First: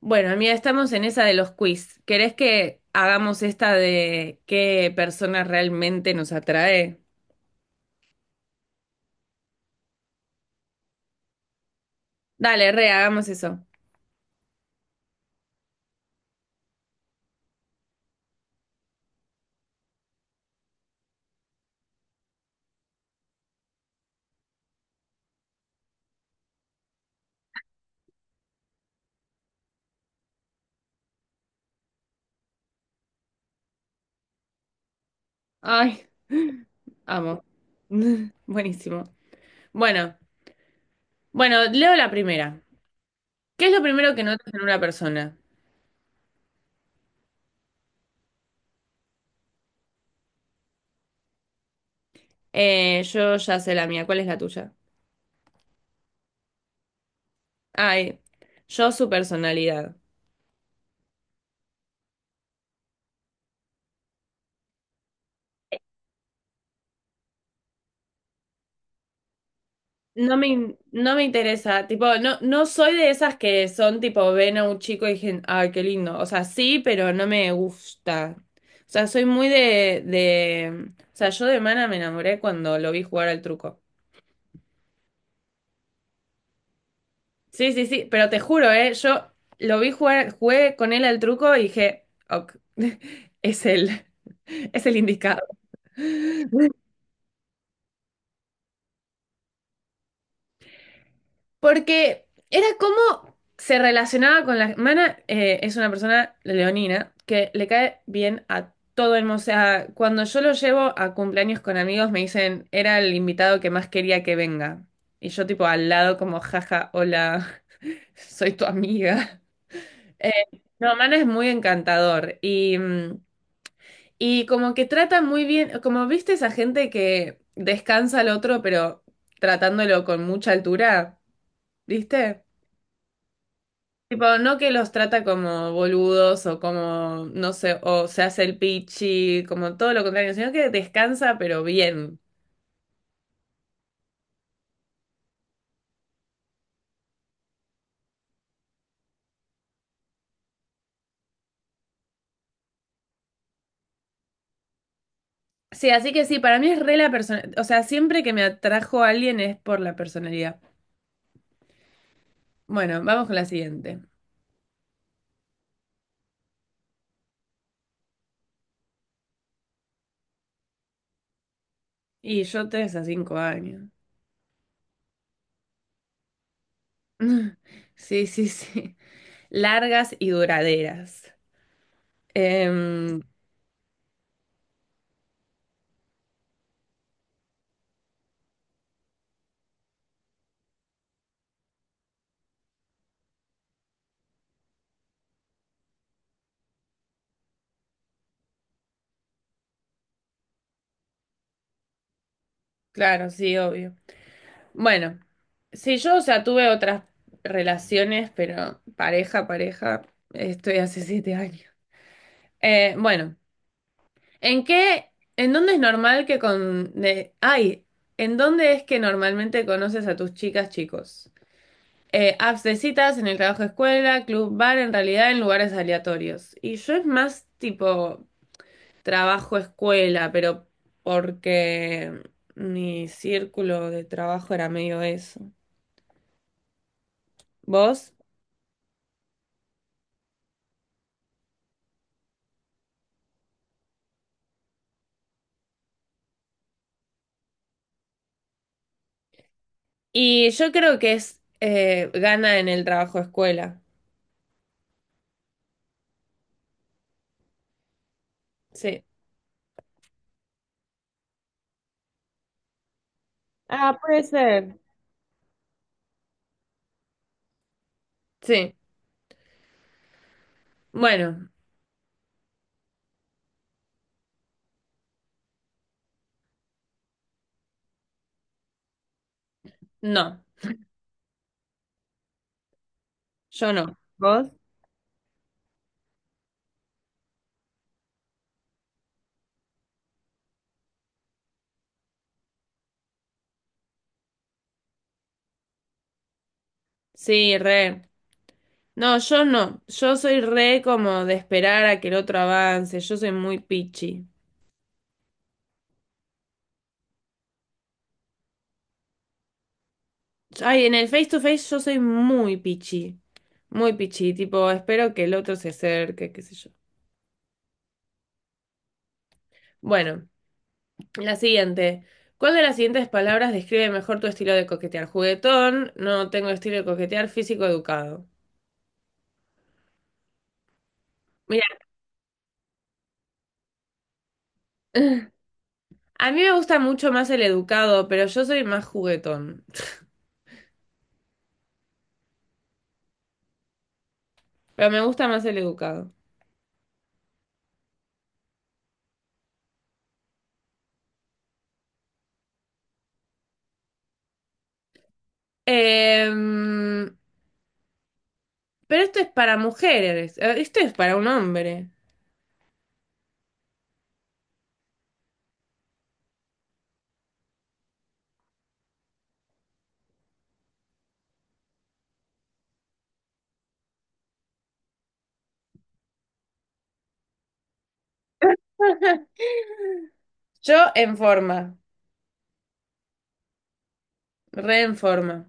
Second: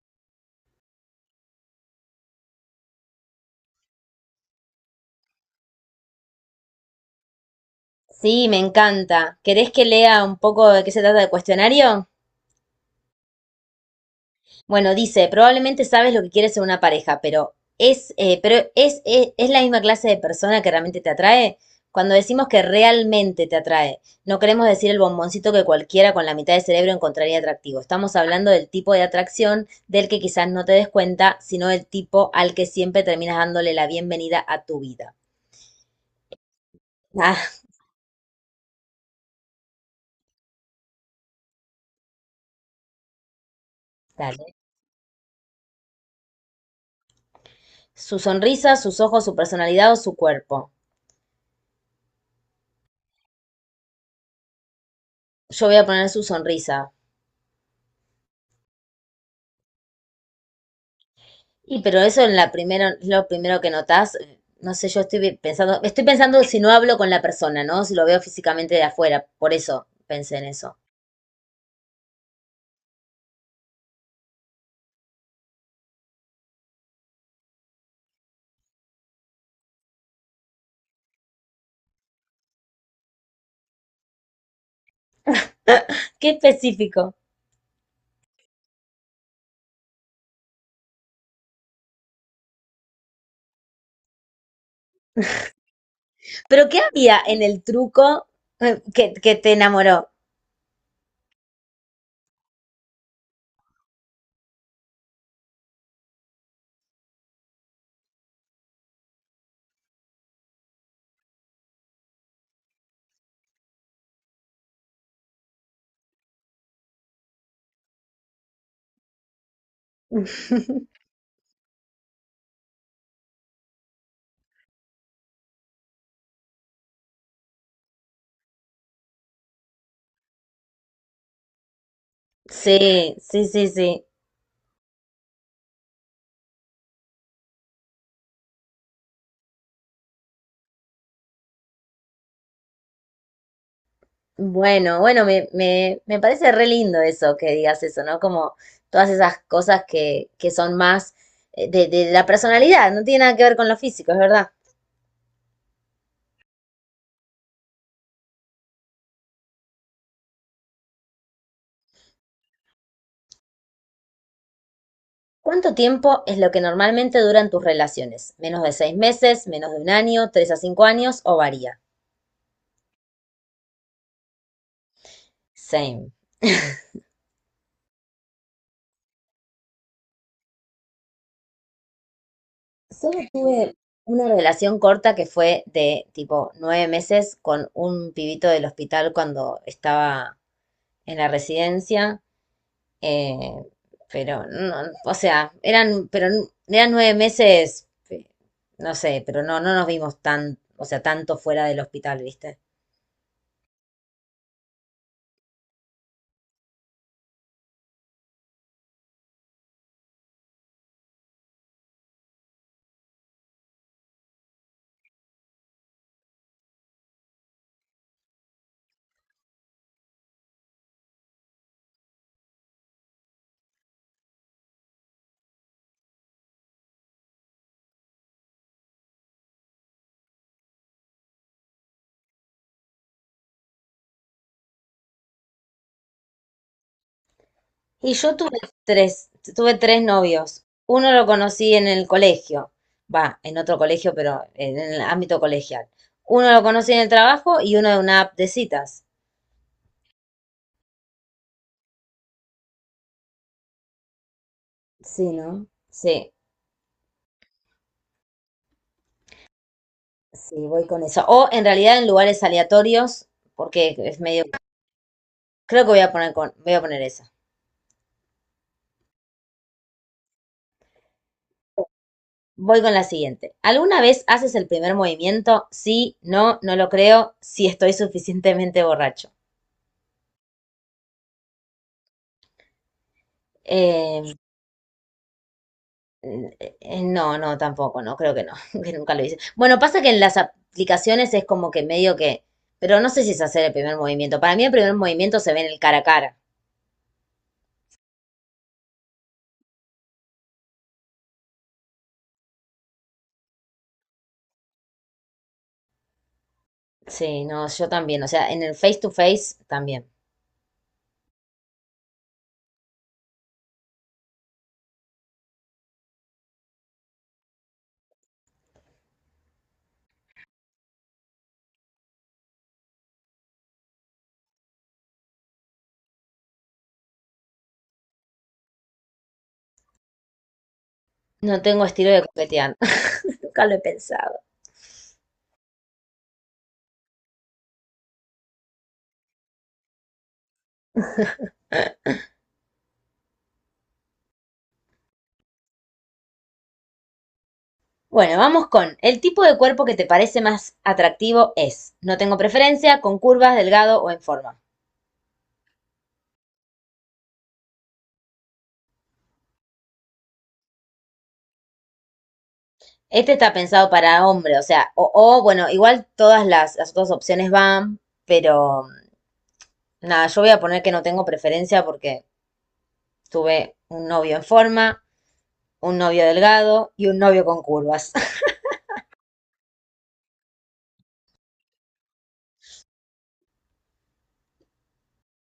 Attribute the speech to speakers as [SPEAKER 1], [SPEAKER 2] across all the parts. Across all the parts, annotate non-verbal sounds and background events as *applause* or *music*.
[SPEAKER 1] Bueno, mira, estamos en esa de los quiz. ¿Querés que hagamos esta de qué persona realmente nos atrae?
[SPEAKER 2] Sí, me encanta. ¿Querés que lea un poco de qué se trata el cuestionario?
[SPEAKER 1] Dale, re, hagamos eso.
[SPEAKER 2] Bueno, dice, probablemente sabes lo que quieres en una pareja, pero es la misma clase de persona que realmente te atrae. Cuando decimos que realmente te atrae, no queremos decir el bomboncito que cualquiera con la mitad de cerebro encontraría atractivo. Estamos hablando del tipo de atracción del que quizás no te des cuenta, sino del tipo al que siempre terminas dándole la bienvenida a tu vida.
[SPEAKER 1] Ay, amo.
[SPEAKER 2] Ah,
[SPEAKER 1] *laughs* Buenísimo. Bueno, bueno, leo la primera. ¿Qué es lo primero que notas
[SPEAKER 2] dale.
[SPEAKER 1] en una persona?
[SPEAKER 2] Su sonrisa, sus ojos, su personalidad o su cuerpo.
[SPEAKER 1] Yo ya sé la mía, ¿cuál es la tuya?
[SPEAKER 2] Yo voy a poner su sonrisa.
[SPEAKER 1] Ay, yo su personalidad.
[SPEAKER 2] Y pero eso en la primera, lo primero que notás, no sé, yo estoy pensando si no hablo con la persona, ¿no? Si lo veo físicamente de afuera, por eso pensé en eso.
[SPEAKER 1] No me interesa, tipo, no, no soy de esas que son tipo, ven a un chico y dicen, ay, qué lindo. O sea, sí, pero no me gusta. O sea, soy muy de. O sea, yo de Mana me enamoré cuando lo vi jugar al truco.
[SPEAKER 2] *laughs* Qué específico.
[SPEAKER 1] Sí, sí, sí, pero te juro, yo lo vi jugar, jugué con él al truco y dije, ok, *laughs* es él, es el indicado.
[SPEAKER 2] Pero ¿qué había en el truco que te enamoró?
[SPEAKER 1] Porque era como se relacionaba con la... Mana es una persona leonina que le cae bien a todo el mundo. O sea, cuando yo lo llevo a cumpleaños con amigos me dicen, era el invitado que más quería que venga. Y yo tipo al lado como, jaja, hola, *laughs* soy tu amiga. Eh,
[SPEAKER 2] *laughs*
[SPEAKER 1] no, Mana es muy encantador y, y como que trata muy bien, como viste esa gente que descansa al otro pero tratándolo con mucha altura, ¿viste?
[SPEAKER 2] Sí, sí, sí, sí.
[SPEAKER 1] Tipo, no que los trata como boludos o como, no sé, o se hace el pichi, como todo lo contrario, sino que descansa pero bien.
[SPEAKER 2] Bueno, bueno, me parece re lindo eso que digas eso, ¿no? Como todas esas cosas que son más de la personalidad, no tiene nada que ver con lo físico, es verdad.
[SPEAKER 1] Sí, así que sí, para mí es re la persona, o sea, siempre que me atrajo a alguien es por la personalidad. Bueno, vamos con la siguiente.
[SPEAKER 2] ¿Cuánto tiempo es lo que normalmente duran tus relaciones? ¿Menos de 6 meses, menos de un año, 3 a 5 años o varía?
[SPEAKER 1] Y yo tres a cinco años.
[SPEAKER 2] Same.
[SPEAKER 1] *laughs* Sí, sí, sí. Largas y duraderas.
[SPEAKER 2] Solo
[SPEAKER 1] Em,
[SPEAKER 2] tuve una relación corta que fue de tipo 9 meses con un pibito del hospital cuando estaba en la residencia. Eh, pero no, o sea, eran 9 meses, no sé, pero no, no nos vimos tan, o sea, tanto fuera del hospital, ¿viste?
[SPEAKER 1] claro, sí, obvio. Bueno, sí, yo, o sea, tuve otras relaciones, pero pareja, pareja, estoy hace siete años. Bueno, ¿en qué, en dónde es normal que ¿en dónde es que normalmente conoces a tus chicas, chicos? Apps de citas, en el trabajo, escuela, club, bar, en realidad en lugares aleatorios. Y yo es más tipo trabajo, escuela, pero porque mi círculo de trabajo era medio eso. ¿Vos?
[SPEAKER 2] Y yo tuve tres, tres novios. Uno lo conocí en el colegio, va, en otro colegio, pero en el ámbito colegial. Uno lo conocí en el trabajo y uno de una app de citas.
[SPEAKER 1] Y yo creo que es gana en el trabajo escuela.
[SPEAKER 2] Sí, ¿no? Sí,
[SPEAKER 1] Sí.
[SPEAKER 2] sí, voy con eso. O en realidad en lugares aleatorios, porque
[SPEAKER 1] Ah,
[SPEAKER 2] es
[SPEAKER 1] puede
[SPEAKER 2] medio.
[SPEAKER 1] ser.
[SPEAKER 2] Creo que voy a poner esa.
[SPEAKER 1] Sí. Bueno,
[SPEAKER 2] Voy con la siguiente. ¿Alguna vez haces el primer movimiento? Sí, no, no lo creo, si estoy suficientemente borracho.
[SPEAKER 1] no, yo no.
[SPEAKER 2] Eh,
[SPEAKER 1] ¿Vos?
[SPEAKER 2] no, no, tampoco, no, creo que no, *laughs* que nunca lo hice. Bueno, pasa que en las aplicaciones es como que medio que, pero no sé si es hacer el primer movimiento. Para mí el primer movimiento se ve en el cara a cara.
[SPEAKER 1] Sí, re. No, yo no. Yo soy re como de esperar a que el otro avance. Yo soy muy pichi.
[SPEAKER 2] Sí, no, yo también, o sea, en el face to face también.
[SPEAKER 1] Ay, en el face to face yo soy muy pichi. Muy pichi. Tipo, espero que el otro se acerque, qué sé yo. Bueno. La siguiente. ¿Cuál de las siguientes palabras describe mejor tu estilo de coquetear? Juguetón, no tengo estilo de coquetear, físico educado.
[SPEAKER 2] No
[SPEAKER 1] Mira,
[SPEAKER 2] tengo estilo de coquetear. *laughs* Nunca lo he pensado.
[SPEAKER 1] *laughs* a mí me gusta mucho más el educado, pero yo soy más juguetón. Pero me gusta más el educado.
[SPEAKER 2] Bueno, vamos con el tipo de cuerpo que te parece más atractivo es. No tengo preferencia, con curvas, delgado o en forma.
[SPEAKER 1] Em, pero esto es para mujeres, esto es para un hombre.
[SPEAKER 2] Este está pensado para hombre, o sea, bueno, igual todas las otras opciones van, pero nada, yo voy a poner que no tengo preferencia porque tuve un novio en forma, un novio delgado y un novio con curvas. *laughs*
[SPEAKER 1] *laughs* Yo en forma, re en forma.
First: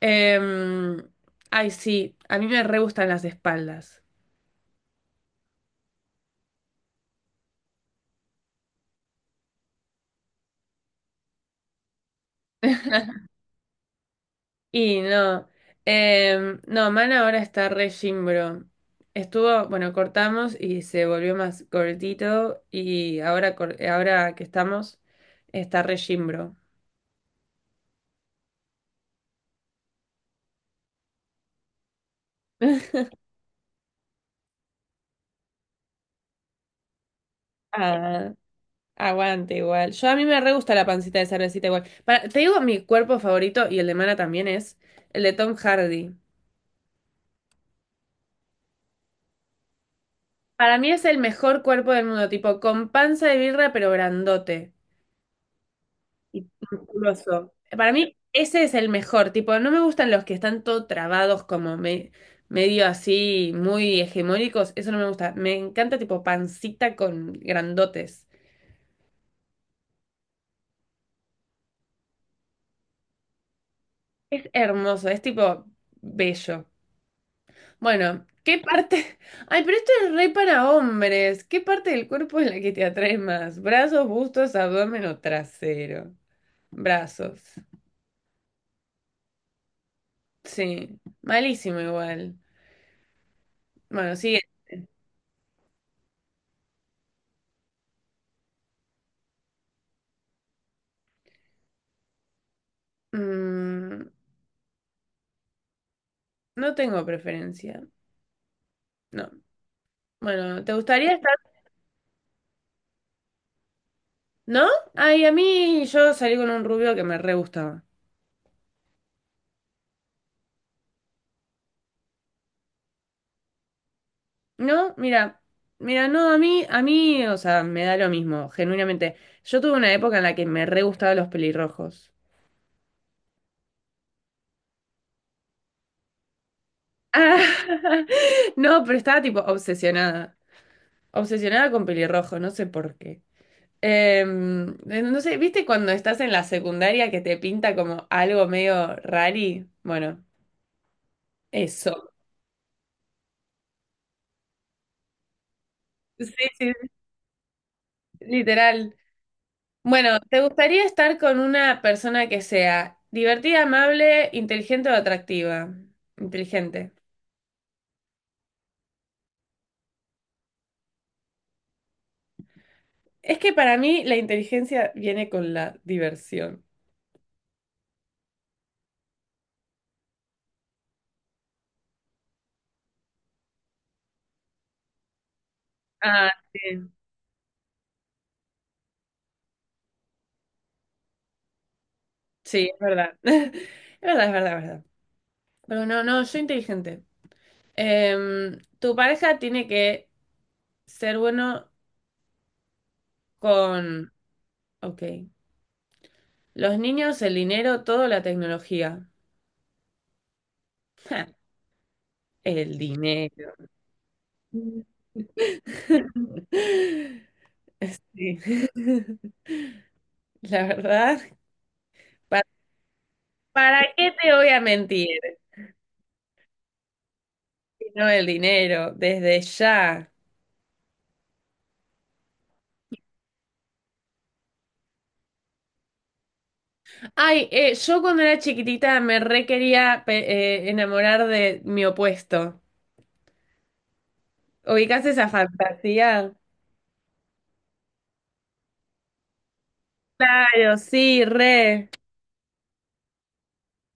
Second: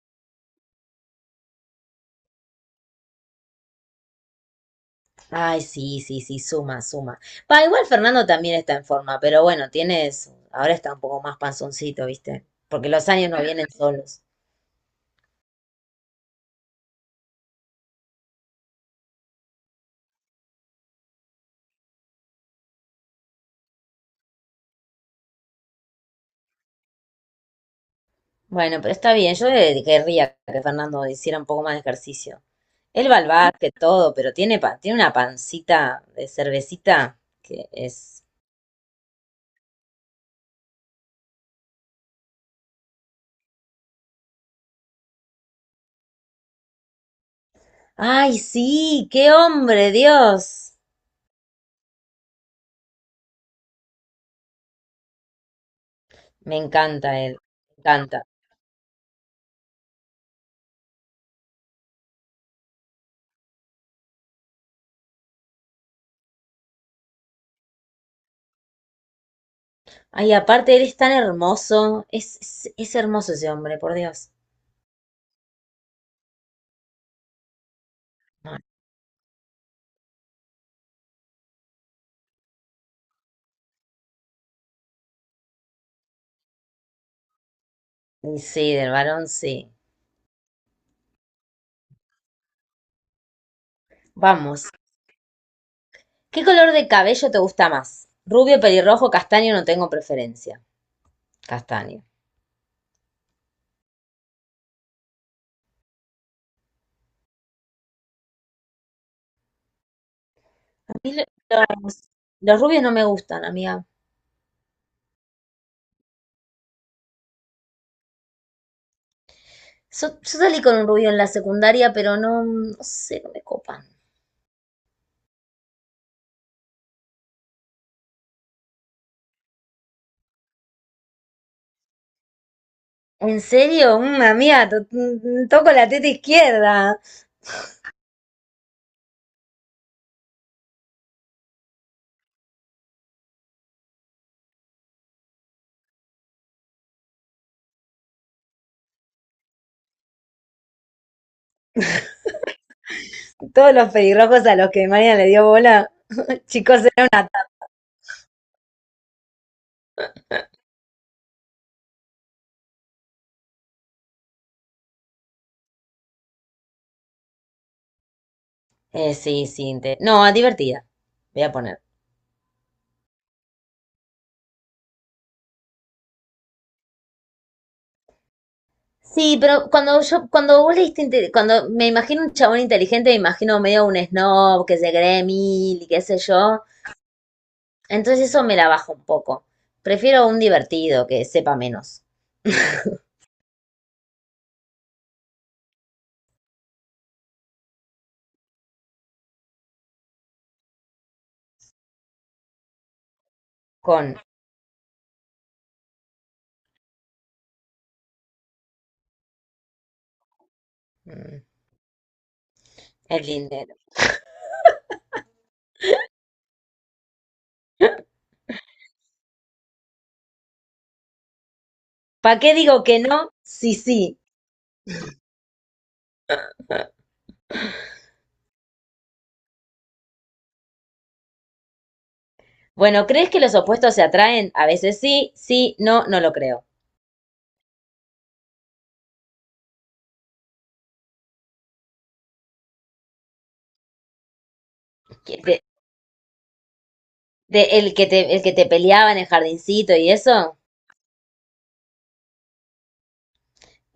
[SPEAKER 1] Em, ay, sí, a mí me re gustan las espaldas.
[SPEAKER 2] Ay, sí, sí, sí, suma, suma. Pa igual Fernando también está en forma, pero bueno, tienes, ahora está un poco más panzoncito, ¿viste? Porque
[SPEAKER 1] *laughs*
[SPEAKER 2] los años no vienen solos.
[SPEAKER 1] Y no, no, Man ahora está re Jimbro. Estuvo, bueno, cortamos y se volvió más cortito y ahora, ahora que estamos, está re Jimbro.
[SPEAKER 2] Bueno, pero está bien, yo querría que Fernando hiciera un poco más de ejercicio. Él
[SPEAKER 1] *laughs*
[SPEAKER 2] va al básquet, todo, pero tiene una pancita de cervecita que es.
[SPEAKER 1] Ah, aguante igual. Yo a mí me re gusta la pancita de cervecita igual. Te digo, mi cuerpo favorito y el de Mana también es el de Tom Hardy.
[SPEAKER 2] Ay, sí, qué hombre, Dios.
[SPEAKER 1] Para mí es el mejor cuerpo del mundo, tipo con panza de birra pero grandote y
[SPEAKER 2] Me encanta él,
[SPEAKER 1] musculoso.
[SPEAKER 2] me
[SPEAKER 1] Para mí,
[SPEAKER 2] encanta.
[SPEAKER 1] ese es el mejor. Tipo, no me gustan los que están todo trabados, medio así, muy hegemónicos. Eso no me gusta. Me encanta, tipo, pancita con grandotes.
[SPEAKER 2] Ay, aparte, él es tan hermoso, es hermoso ese hombre, por Dios.
[SPEAKER 1] Es hermoso, es tipo bello. Bueno, ¿qué parte? *laughs* Ay, pero esto es re para hombres. ¿Qué parte del cuerpo es la que te atrae más? ¿Brazos, bustos, abdomen o trasero? Brazos.
[SPEAKER 2] Y sí, del varón sí.
[SPEAKER 1] Sí. Malísimo igual. Bueno, sigue.
[SPEAKER 2] Vamos. ¿Qué color de cabello te gusta más? Rubio, pelirrojo, castaño, no tengo preferencia. Castaño.
[SPEAKER 1] Mm, No tengo preferencia. No. Bueno, ¿te
[SPEAKER 2] A
[SPEAKER 1] gustaría
[SPEAKER 2] mí
[SPEAKER 1] estar?
[SPEAKER 2] los, los rubios no me gustan, amiga.
[SPEAKER 1] ¿No? Ay, a mí yo salí con un rubio que me re gustaba.
[SPEAKER 2] Yo salí con un rubio en la secundaria, pero no, no sé, no me copan.
[SPEAKER 1] No, mira, no, a mí, o sea, me da lo mismo, genuinamente. Yo tuve una época en la que me re gustaban los pelirrojos.
[SPEAKER 2] ¿En serio? Amiga, toco la teta izquierda.
[SPEAKER 1] Ah, *laughs* no, pero estaba tipo obsesionada. Obsesionada con pelirrojos, no sé por qué. No sé, ¿viste cuando estás en la secundaria que te pinta como algo medio rari? Bueno, eso.
[SPEAKER 2] Todos los pelirrojos a los que María le dio bola.
[SPEAKER 1] Sí, sí,
[SPEAKER 2] Chicos.
[SPEAKER 1] literal. Bueno, ¿te gustaría estar con una persona que sea divertida, amable, inteligente o atractiva? Inteligente.
[SPEAKER 2] Sí, sí. No, divertida. Voy a poner.
[SPEAKER 1] Es que para mí la inteligencia viene con la diversión.
[SPEAKER 2] Sí, pero cuando vos leíste, cuando me imagino un chabón inteligente, me imagino medio un snob que se cree mil y qué sé
[SPEAKER 1] Ah,
[SPEAKER 2] yo.
[SPEAKER 1] sí.
[SPEAKER 2] Entonces eso me la baja un poco. Prefiero un divertido que sepa menos
[SPEAKER 1] Sí, es verdad. *laughs* Es verdad, es verdad, es verdad. Pero no, no, yo inteligente. Tu pareja tiene que ser bueno con,
[SPEAKER 2] con
[SPEAKER 1] ok, los niños, el dinero, toda la tecnología. Ja,
[SPEAKER 2] mm,
[SPEAKER 1] el
[SPEAKER 2] el
[SPEAKER 1] dinero.
[SPEAKER 2] dinero.
[SPEAKER 1] *laughs* Sí. *laughs* La verdad,
[SPEAKER 2] ¿Para
[SPEAKER 1] pa-
[SPEAKER 2] qué digo que no? Sí,
[SPEAKER 1] ¿para, qué
[SPEAKER 2] sí.
[SPEAKER 1] te voy a mentir? No el dinero, desde ya.
[SPEAKER 2] Bueno, ¿crees que los opuestos se atraen? A veces sí, sí, no, no lo creo.
[SPEAKER 1] Ay, yo cuando era chiquitita me re quería enamorar de mi opuesto. ¿Ubicás esa
[SPEAKER 2] Que te-
[SPEAKER 1] fantasía?
[SPEAKER 2] el que te peleaba en el jardincito y eso.
[SPEAKER 1] Claro, sí, re.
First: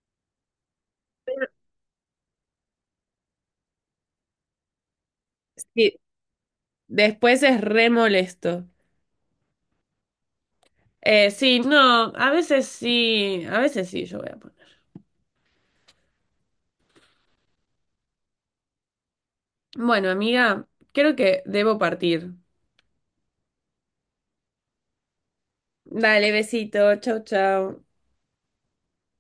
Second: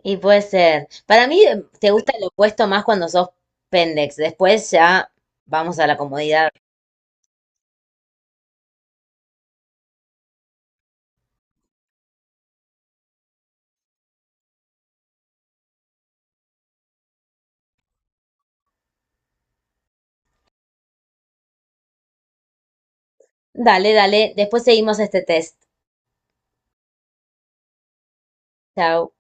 [SPEAKER 2] Y puede ser. Para mí te gusta el opuesto más cuando sos pendex. Después ya vamos a la
[SPEAKER 1] Sí,
[SPEAKER 2] comodidad.
[SPEAKER 1] después es re molesto. Sí, no, a veces sí, yo voy a poner. Bueno, amiga, creo que debo partir.
[SPEAKER 2] Dale, dale. Después seguimos este test.
[SPEAKER 1] Dale, besito, chau, chau.
[SPEAKER 2] Chao.